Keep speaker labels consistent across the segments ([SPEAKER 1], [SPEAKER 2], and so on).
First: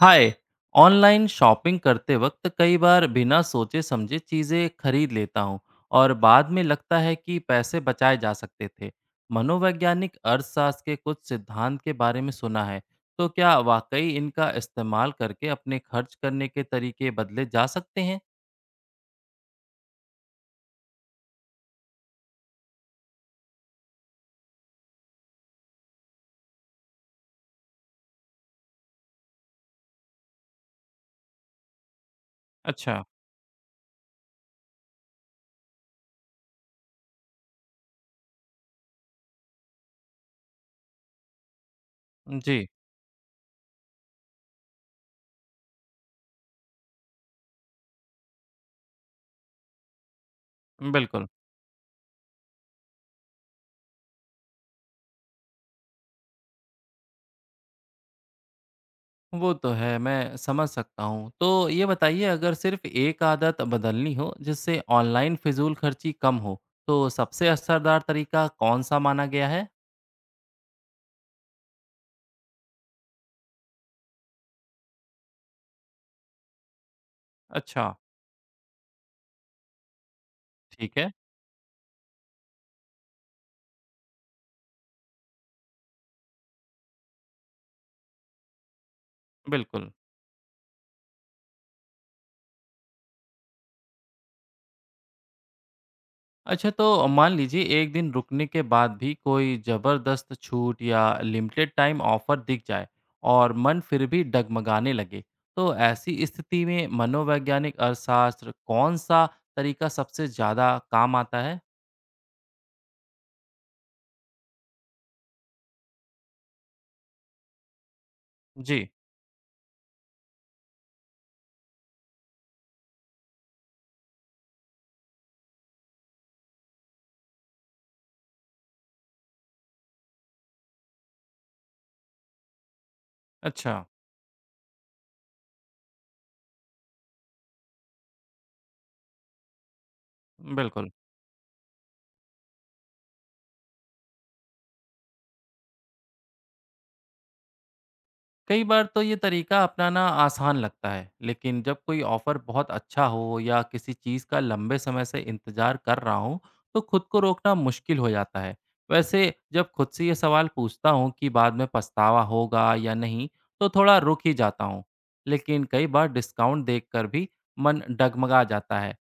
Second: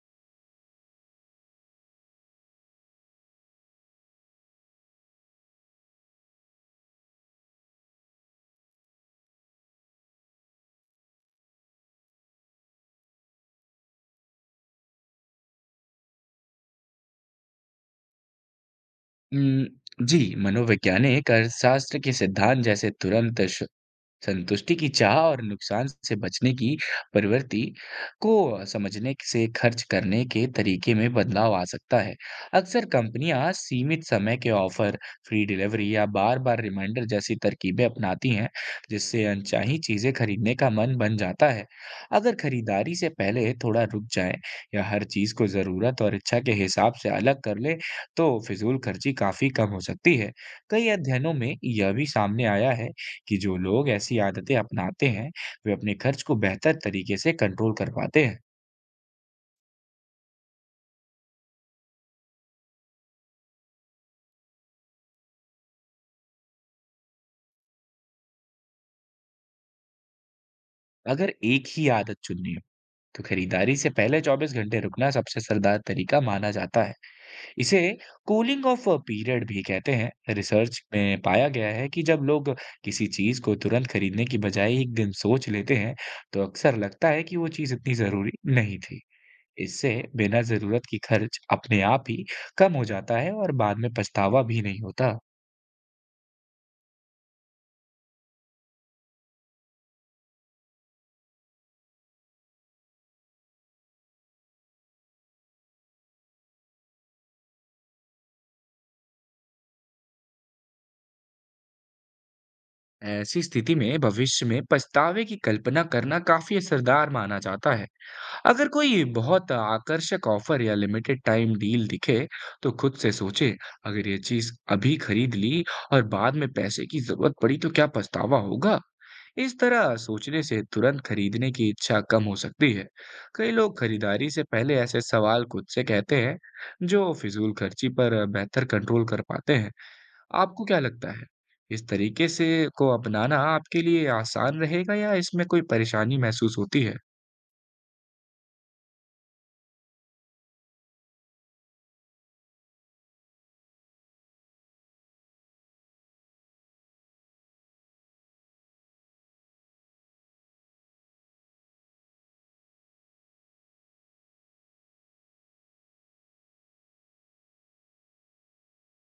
[SPEAKER 1] हाय। Online shopping करते वक्त कई बार बिना सोचे समझे चीज़ें खरीद लेता हूँ और बाद में लगता है कि पैसे बचाए जा सकते थे। मनोवैज्ञानिक अर्थशास्त्र के कुछ सिद्धांत के बारे में सुना है, तो क्या वाकई इनका इस्तेमाल करके अपने खर्च करने के तरीके बदले जा सकते हैं?
[SPEAKER 2] उम, जी, मनोवैज्ञानिक अर्थशास्त्र के सिद्धांत जैसे तुरंत श संतुष्टि की चाह और नुकसान से बचने की प्रवृत्ति को समझने से खर्च करने के तरीके में बदलाव आ सकता है। अक्सर
[SPEAKER 1] अच्छा।
[SPEAKER 2] कंपनियां सीमित समय के ऑफर, फ्री डिलीवरी या बार-बार रिमाइंडर जैसी तरकीबें अपनाती हैं, जिससे अनचाही चीजें खरीदने का मन बन जाता है। अगर
[SPEAKER 1] जी।
[SPEAKER 2] खरीदारी से पहले थोड़ा रुक जाएं या हर चीज को जरूरत और इच्छा के हिसाब से अलग कर लें, तो फिजूल खर्ची काफी कम हो सकती है। कई
[SPEAKER 1] बिल्कुल।
[SPEAKER 2] अध्ययनों में यह भी सामने आया है कि जो लोग ऐसी आदतें अपनाते हैं, वे अपने खर्च को बेहतर तरीके से कंट्रोल कर पाते हैं।
[SPEAKER 1] वो तो है, मैं समझ सकता हूँ। तो ये बताइए, अगर सिर्फ़ एक आदत बदलनी हो जिससे ऑनलाइन फ़िज़ूल खर्ची कम हो, तो सबसे असरदार तरीका कौन-सा माना गया है?
[SPEAKER 2] अगर एक ही आदत चुननी हो, तो खरीदारी से पहले 24 घंटे रुकना सबसे असरदार तरीका माना जाता है। इसे
[SPEAKER 1] अच्छा,
[SPEAKER 2] कूलिंग ऑफ पीरियड भी कहते हैं। रिसर्च
[SPEAKER 1] ठीक है,
[SPEAKER 2] में पाया गया है कि जब लोग किसी चीज़ को तुरंत खरीदने की बजाय एक दिन सोच लेते हैं, तो अक्सर लगता है कि वो चीज़ इतनी ज़रूरी नहीं थी।
[SPEAKER 1] बिल्कुल।
[SPEAKER 2] इससे बिना ज़रूरत की खर्च अपने आप ही कम हो जाता है और बाद में पछतावा भी नहीं होता।
[SPEAKER 1] अच्छा, तो मान लीजिए एक दिन रुकने के बाद भी कोई ज़बरदस्त छूट या लिमिटेड टाइम ऑफ़र दिख जाए और मन फिर भी डगमगाने लगे, तो ऐसी स्थिति में मनोवैज्ञानिक अर्थशास्त्र कौन-सा तरीका सबसे ज़्यादा काम आता है?
[SPEAKER 2] ऐसी स्थिति में भविष्य में पछतावे की कल्पना करना काफी असरदार माना जाता है। अगर
[SPEAKER 1] जी,
[SPEAKER 2] कोई बहुत आकर्षक ऑफर या लिमिटेड टाइम डील दिखे, तो खुद से सोचे, अगर ये चीज अभी खरीद ली और बाद में पैसे की जरूरत पड़ी तो क्या पछतावा होगा? इस तरह सोचने से तुरंत खरीदने की इच्छा कम हो सकती है। कई
[SPEAKER 1] अच्छा।
[SPEAKER 2] लोग खरीदारी से पहले ऐसे सवाल खुद से कहते हैं, जो फिजूल खर्ची पर बेहतर कंट्रोल कर पाते हैं। आपको क्या
[SPEAKER 1] बिल्कुल।
[SPEAKER 2] लगता है, इस तरीके से को अपनाना आपके लिए आसान रहेगा या इसमें कोई परेशानी महसूस होती है?
[SPEAKER 1] कई बार तो ये तरीका अपनाना आसान लगता है, लेकिन जब कोई ऑफ़र बहुत अच्छा हो या किसी चीज़ का लंबे समय से इंतज़ार कर रहा हूँ, तो खुद को रोकना मुश्किल हो जाता है। वैसे जब खुद से ये सवाल पूछता हूँ कि बाद में पछतावा होगा या नहीं, तो थोड़ा रुक ही जाता हूँ। लेकिन कई बार डिस्काउंट देखकर भी मन डगमगा जाता है।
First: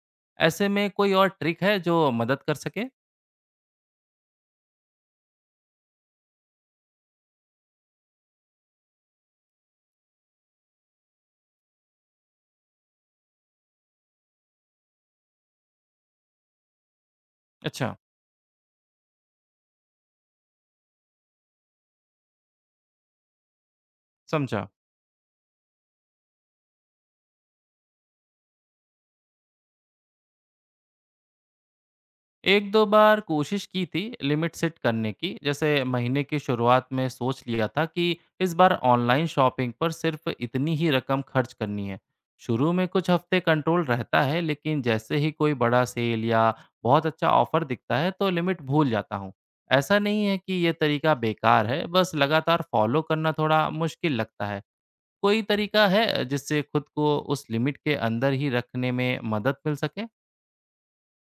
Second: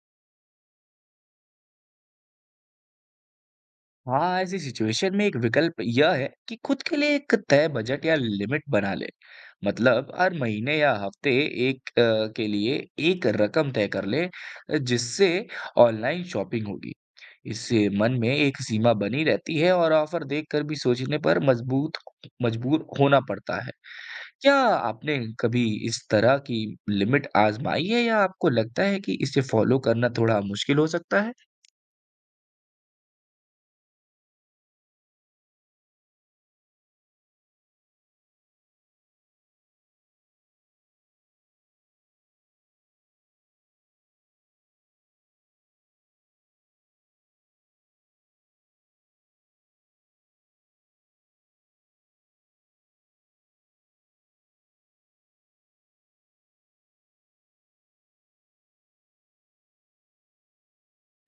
[SPEAKER 1] ऐसे में कोई और ट्रिक है जो मदद कर सके?
[SPEAKER 2] हाँ, ऐसी सिचुएशन में एक विकल्प यह है कि खुद के लिए एक तय बजट या लिमिट बना लें। मतलब हर महीने या हफ्ते एक के लिए एक रकम तय कर लें जिससे ऑनलाइन शॉपिंग होगी। इससे
[SPEAKER 1] अच्छा,
[SPEAKER 2] मन में एक सीमा बनी रहती है और ऑफर देखकर भी सोचने पर मजबूत मजबूर होना पड़ता है। क्या
[SPEAKER 1] समझा।
[SPEAKER 2] आपने कभी इस तरह की लिमिट आज़माई है या आपको लगता है कि इसे फ़ॉलो करना थोड़ा मुश्किल हो सकता है?
[SPEAKER 1] एक दो बार कोशिश की थी लिमिट सेट करने की, जैसे महीने की शुरुआत में सोच लिया था कि इस बार ऑनलाइन शॉपिंग पर सिर्फ इतनी ही रकम खर्च करनी है। शुरू में कुछ हफ्ते कंट्रोल रहता है, लेकिन जैसे ही कोई बड़ा सेल या बहुत अच्छा ऑफर दिखता है तो लिमिट भूल जाता हूँ। ऐसा नहीं है कि ये तरीका बेकार है, बस लगातार फॉलो करना थोड़ा मुश्किल लगता है। कोई तरीका है जिससे खुद को उस लिमिट के अंदर ही रखने में मदद मिल सके?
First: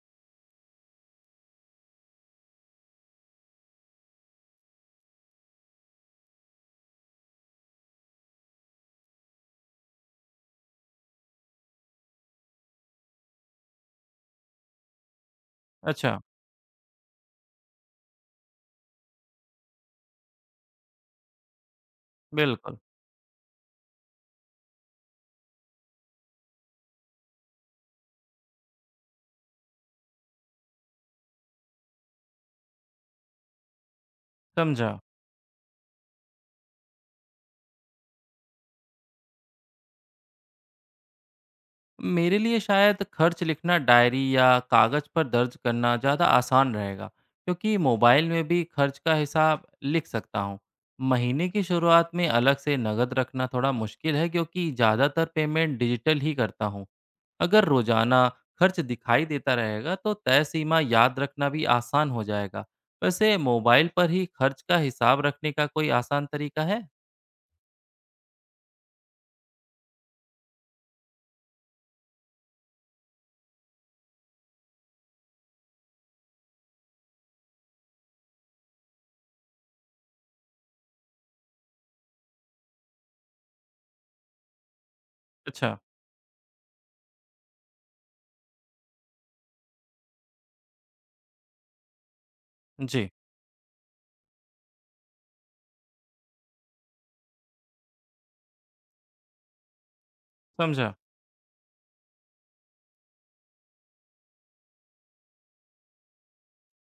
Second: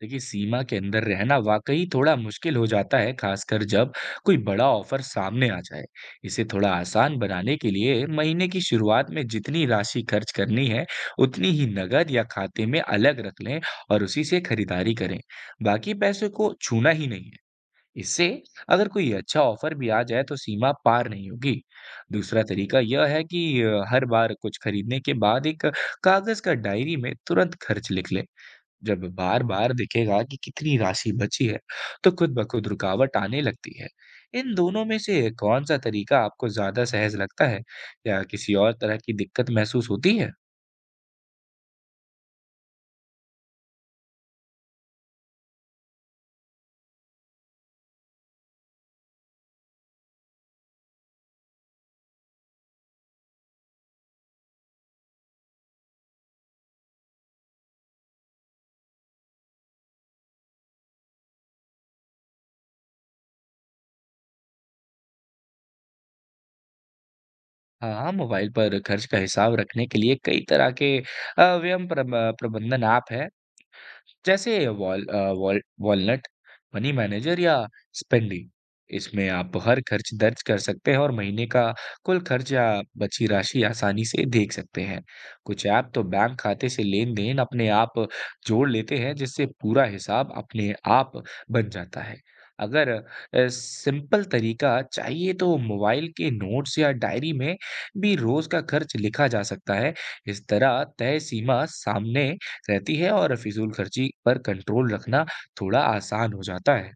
[SPEAKER 2] देखिए, सीमा के अंदर रहना वाक़ई थोड़ा मुश्किल हो जाता है, ख़ासकर जब कोई बड़ा ऑफ़र सामने आ जाए। इसे थोड़ा आसान बनाने के लिए महीने की शुरुआत में जितनी राशि खर्च करनी है, उतनी ही नकद या खाते में अलग रख लें और उसी से खरीदारी करें। बाकी
[SPEAKER 1] अच्छा।
[SPEAKER 2] पैसे को छूना ही नहीं। इससे अगर कोई अच्छा ऑफर भी आ जाए, तो सीमा पार नहीं होगी। दूसरा
[SPEAKER 1] बिल्कुल।
[SPEAKER 2] तरीका यह है कि हर बार कुछ खरीदने के बाद एक कागज का डायरी में तुरंत खर्च लिख ले। जब बार-बार दिखेगा कि कितनी राशि बची है, तो खुद ब खुद रुकावट आने लगती है। इन दोनों
[SPEAKER 1] समझा।
[SPEAKER 2] में से कौन सा तरीका आपको ज़्यादा सहज लगता है या किसी और तरह की दिक्कत महसूस होती है?
[SPEAKER 1] मेरे लिए शायद खर्च लिखना, डायरी या कागज़ पर दर्ज करना ज़्यादा आसान रहेगा, क्योंकि मोबाइल में भी खर्च का हिसाब लिख सकता हूँ। महीने की शुरुआत में अलग से नकद रखना थोड़ा मुश्किल है, क्योंकि ज़्यादातर पेमेंट डिजिटल ही करता हूँ। अगर रोज़ाना खर्च दिखाई देता रहेगा तो तय सीमा याद रखना भी आसान हो जाएगा। वैसे मोबाइल पर ही खर्च का हिसाब रखने का कोई आसान तरीका है?
[SPEAKER 2] हाँ, मोबाइल पर खर्च का हिसाब रखने के लिए कई तरह के व्यय प्रबंधन ऐप हैं। जैसे वॉलनट, मनी मैनेजर या स्पेंडी। इसमें आप हर खर्च दर्ज कर सकते हैं और महीने का कुल खर्च या बची राशि आसानी से देख सकते हैं। कुछ
[SPEAKER 1] अच्छा।
[SPEAKER 2] ऐप तो बैंक खाते से लेन-देन अपने आप जोड़ लेते हैं, जिससे पूरा हिसाब अपने आप बन जाता है। अगर
[SPEAKER 1] जी।
[SPEAKER 2] सिंपल तरीका चाहिए, तो मोबाइल के नोट्स या डायरी में भी रोज़ का खर्च लिखा जा सकता है। इस तरह
[SPEAKER 1] समझा।
[SPEAKER 2] तय सीमा सामने रहती है और फिज़ूलखर्ची पर कंट्रोल रखना थोड़ा आसान हो जाता है।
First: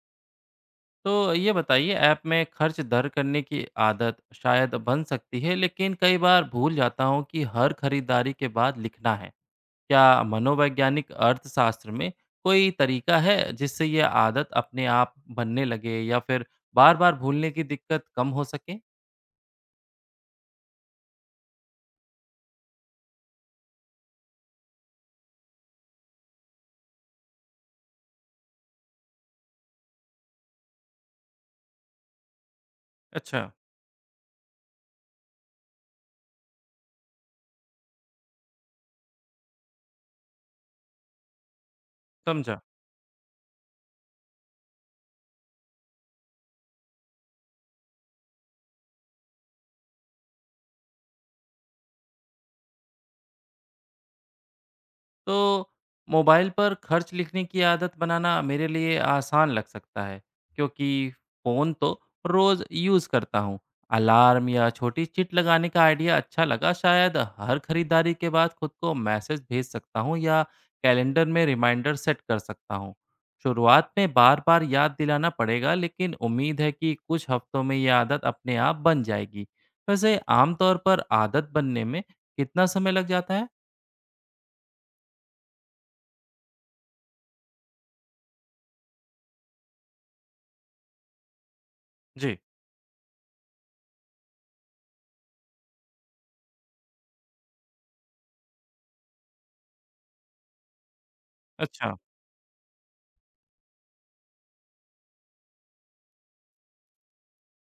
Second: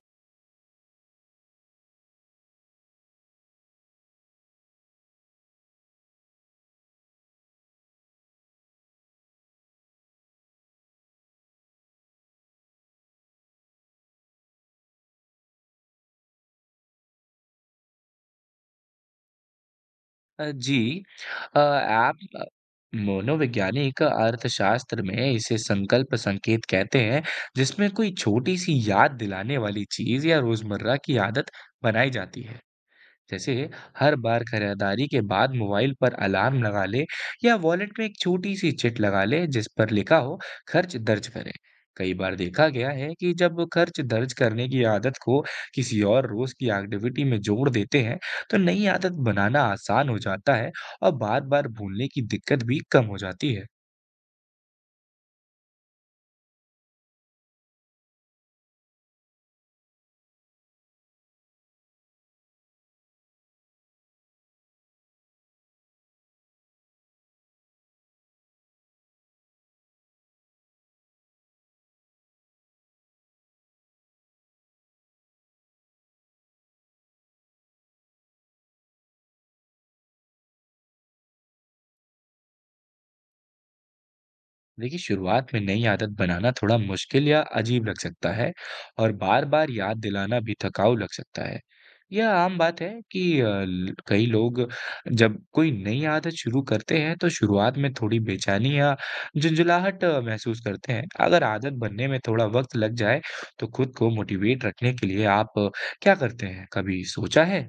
[SPEAKER 1] तो ये बताइए, ऐप में खर्च दर करने की आदत शायद बन सकती है, लेकिन कई बार भूल जाता हूँ कि हर खरीदारी के बाद लिखना है। क्या मनोवैज्ञानिक अर्थशास्त्र में कोई तरीका है जिससे यह आदत अपने आप बनने लगे या फिर बार बार भूलने की दिक्कत कम हो सके?
[SPEAKER 2] जी, आप मनोवैज्ञानिक अर्थशास्त्र में इसे संकल्प संकेत कहते हैं, जिसमें कोई छोटी-सी याद दिलाने वाली चीज़ या रोज़मर्रा की आदत बनाई जाती है।
[SPEAKER 1] अच्छा।
[SPEAKER 2] जैसे हर बार खरीदारी के बाद मोबाइल पर अलार्म लगा लें या वॉलेट में एक छोटी सी चिट लगा लें जिस पर लिखा हो, खर्च दर्ज करें। कई बार
[SPEAKER 1] समझा।
[SPEAKER 2] देखा गया है कि जब खर्च दर्ज करने की आदत को किसी और रोज की एक्टिविटी में जोड़ देते हैं, तो नई आदत बनाना आसान हो जाता है और बार बार भूलने की दिक्कत भी कम हो जाती है।
[SPEAKER 1] तो मोबाइल पर खर्च लिखने की आदत बनाना मेरे लिए आसान लग सकता है, क्योंकि फ़ोन तो रोज़ यूज़ करता हूँ। अलार्म या छोटी चिट लगाने का आइडिया अच्छा लगा। शायद हर खरीदारी के बाद खुद को मैसेज भेज सकता हूँ या कैलेंडर में रिमाइंडर सेट कर सकता हूँ। शुरुआत में बार-बार याद दिलाना पड़ेगा, लेकिन उम्मीद है कि कुछ हफ्तों में ये आदत अपने आप बन जाएगी। वैसे आमतौर पर आदत बनने में कितना समय लग जाता है?
[SPEAKER 2] देखिए, शुरुआत में नई आदत बनाना थोड़ा मुश्किल या अजीब लग सकता है और बार-बार याद दिलाना भी थकाऊ लग सकता है। यह
[SPEAKER 1] जी,
[SPEAKER 2] आम बात है कि कई लोग जब कोई नई आदत शुरू करते हैं, तो शुरुआत में थोड़ी बेचैनी या झुंझुलाहट महसूस करते हैं। अगर आदत
[SPEAKER 1] अच्छा।
[SPEAKER 2] बनने में थोड़ा वक्त लग जाए, तो खुद को मोटिवेट रखने के लिए आप क्या करते हैं? कभी सोचा है?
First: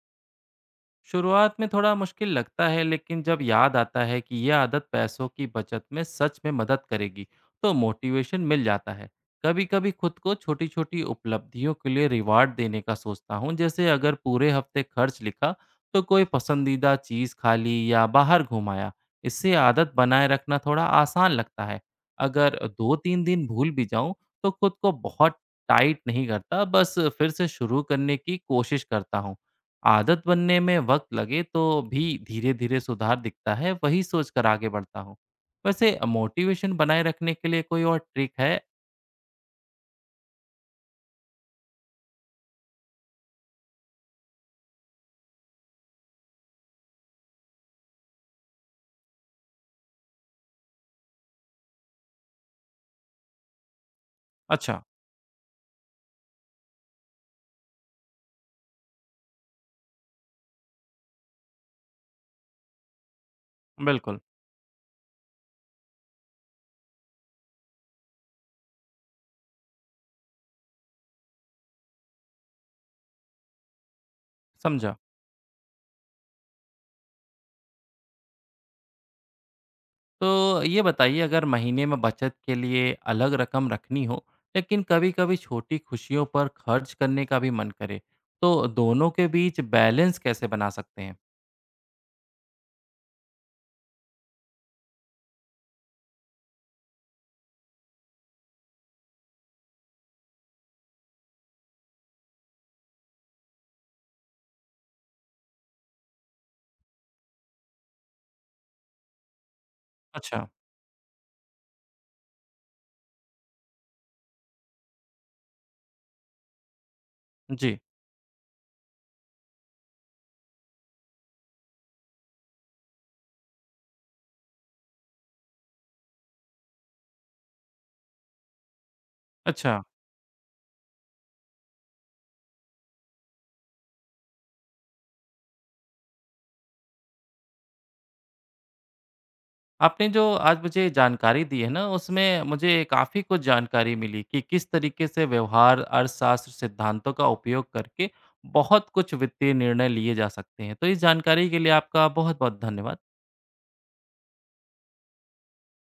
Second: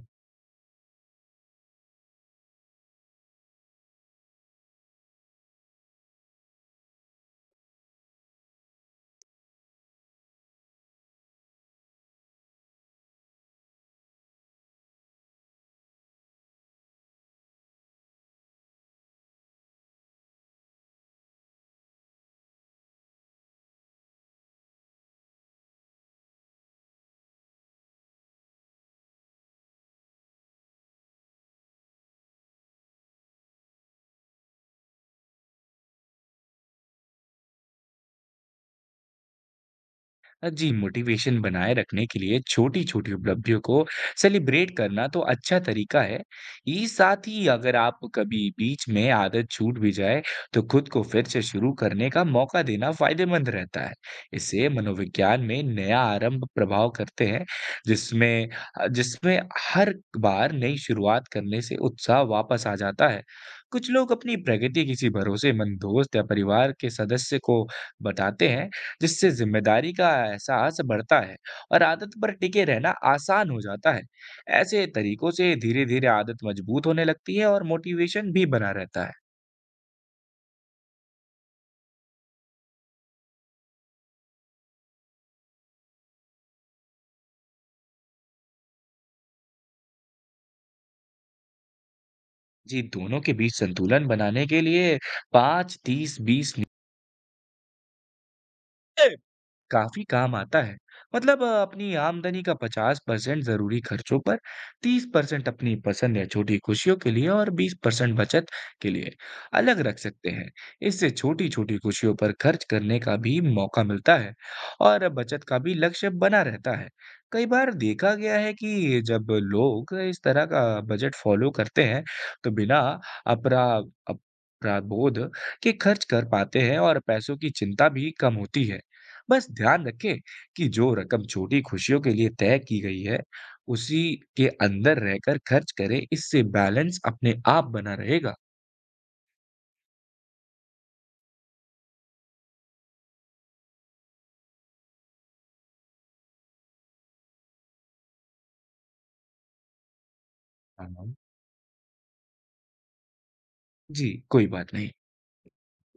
[SPEAKER 1] शुरुआत में थोड़ा मुश्किल लगता है, लेकिन जब याद आता है कि यह आदत पैसों की बचत में सच में मदद करेगी तो मोटिवेशन मिल जाता है। कभी कभी खुद को छोटी छोटी उपलब्धियों के लिए रिवार्ड देने का सोचता हूँ, जैसे अगर पूरे हफ्ते खर्च लिखा तो कोई पसंदीदा चीज़ खा ली या बाहर घुमाया। इससे आदत बनाए रखना थोड़ा आसान लगता है। अगर दो तीन दिन भूल भी जाऊं तो खुद को बहुत टाइट नहीं करता, बस फिर से शुरू करने की कोशिश करता हूँ। आदत बनने में वक्त लगे तो भी धीरे धीरे सुधार दिखता है, वही सोचकर आगे बढ़ता हूँ। वैसे मोटिवेशन बनाए रखने के लिए कोई और ट्रिक है?
[SPEAKER 2] जी, मोटिवेशन बनाए रखने के लिए छोटी-छोटी उपलब्धियों को सेलिब्रेट करना तो अच्छा तरीका है। ये साथ ही अगर आप कभी बीच में आदत छूट भी जाए, तो खुद को फिर से शुरू करने का मौका देना फ़ायदेमंद रहता है। इससे
[SPEAKER 1] अच्छा।
[SPEAKER 2] मनोविज्ञान में नया आरंभ प्रभाव करते हैं, जिसमें जिसमें हर बार नई शुरुआत करने से उत्साह वापस आ जाता है। कुछ लोग
[SPEAKER 1] बिल्कुल।
[SPEAKER 2] अपनी प्रगति किसी भरोसेमंद दोस्त या परिवार के सदस्य को बताते हैं, जिससे जिम्मेदारी का एहसास बढ़ता है और आदत पर टिके रहना आसान हो जाता है। ऐसे
[SPEAKER 1] समझा।
[SPEAKER 2] तरीकों से धीरे धीरे आदत मजबूत होने लगती है और मोटिवेशन भी बना रहता है।
[SPEAKER 1] तो ये बताइए, अगर महीने में बचत के लिए अलग रकम रखनी हो लेकिन कभी कभी छोटी खुशियों पर खर्च करने का भी मन करे, तो दोनों के बीच बैलेंस कैसे बना सकते हैं?
[SPEAKER 2] जी, दोनों के बीच संतुलन बनाने के लिए पाँच तीस बीस काफी काम आता है। मतलब अपनी आमदनी का 50% जरूरी खर्चों पर, 30% अपनी पसंद या छोटी खुशियों के लिए और 20% बचत के लिए अलग रख सकते
[SPEAKER 1] अच्छा।
[SPEAKER 2] हैं। इससे छोटी छोटी खुशियों पर खर्च करने का भी मौका मिलता है और बचत का भी लक्ष्य बना रहता है। कई बार
[SPEAKER 1] जी।
[SPEAKER 2] देखा गया है कि जब लोग इस तरह का बजट फॉलो करते हैं, तो बिना अपरा अपराध बोध के खर्च कर पाते हैं और पैसों की चिंता भी कम होती है। बस
[SPEAKER 1] अच्छा।
[SPEAKER 2] ध्यान रखें कि जो रकम छोटी खुशियों के लिए तय की गई है, उसी के अंदर रहकर खर्च करें। इससे बैलेंस अपने आप बना रहेगा।
[SPEAKER 1] आपने जो आज मुझे जानकारी दी है ना, उसमें मुझे काफ़ी कुछ जानकारी मिली कि किस तरीके से व्यवहार, अर्थशास्त्र सिद्धांतों का उपयोग करके बहुत कुछ वित्तीय निर्णय लिए जा सकते हैं। तो
[SPEAKER 2] हाँ,
[SPEAKER 1] इस
[SPEAKER 2] हाँ।
[SPEAKER 1] जानकारी के लिए आपका बहुत-बहुत धन्यवाद।
[SPEAKER 2] जी, कोई बात नहीं।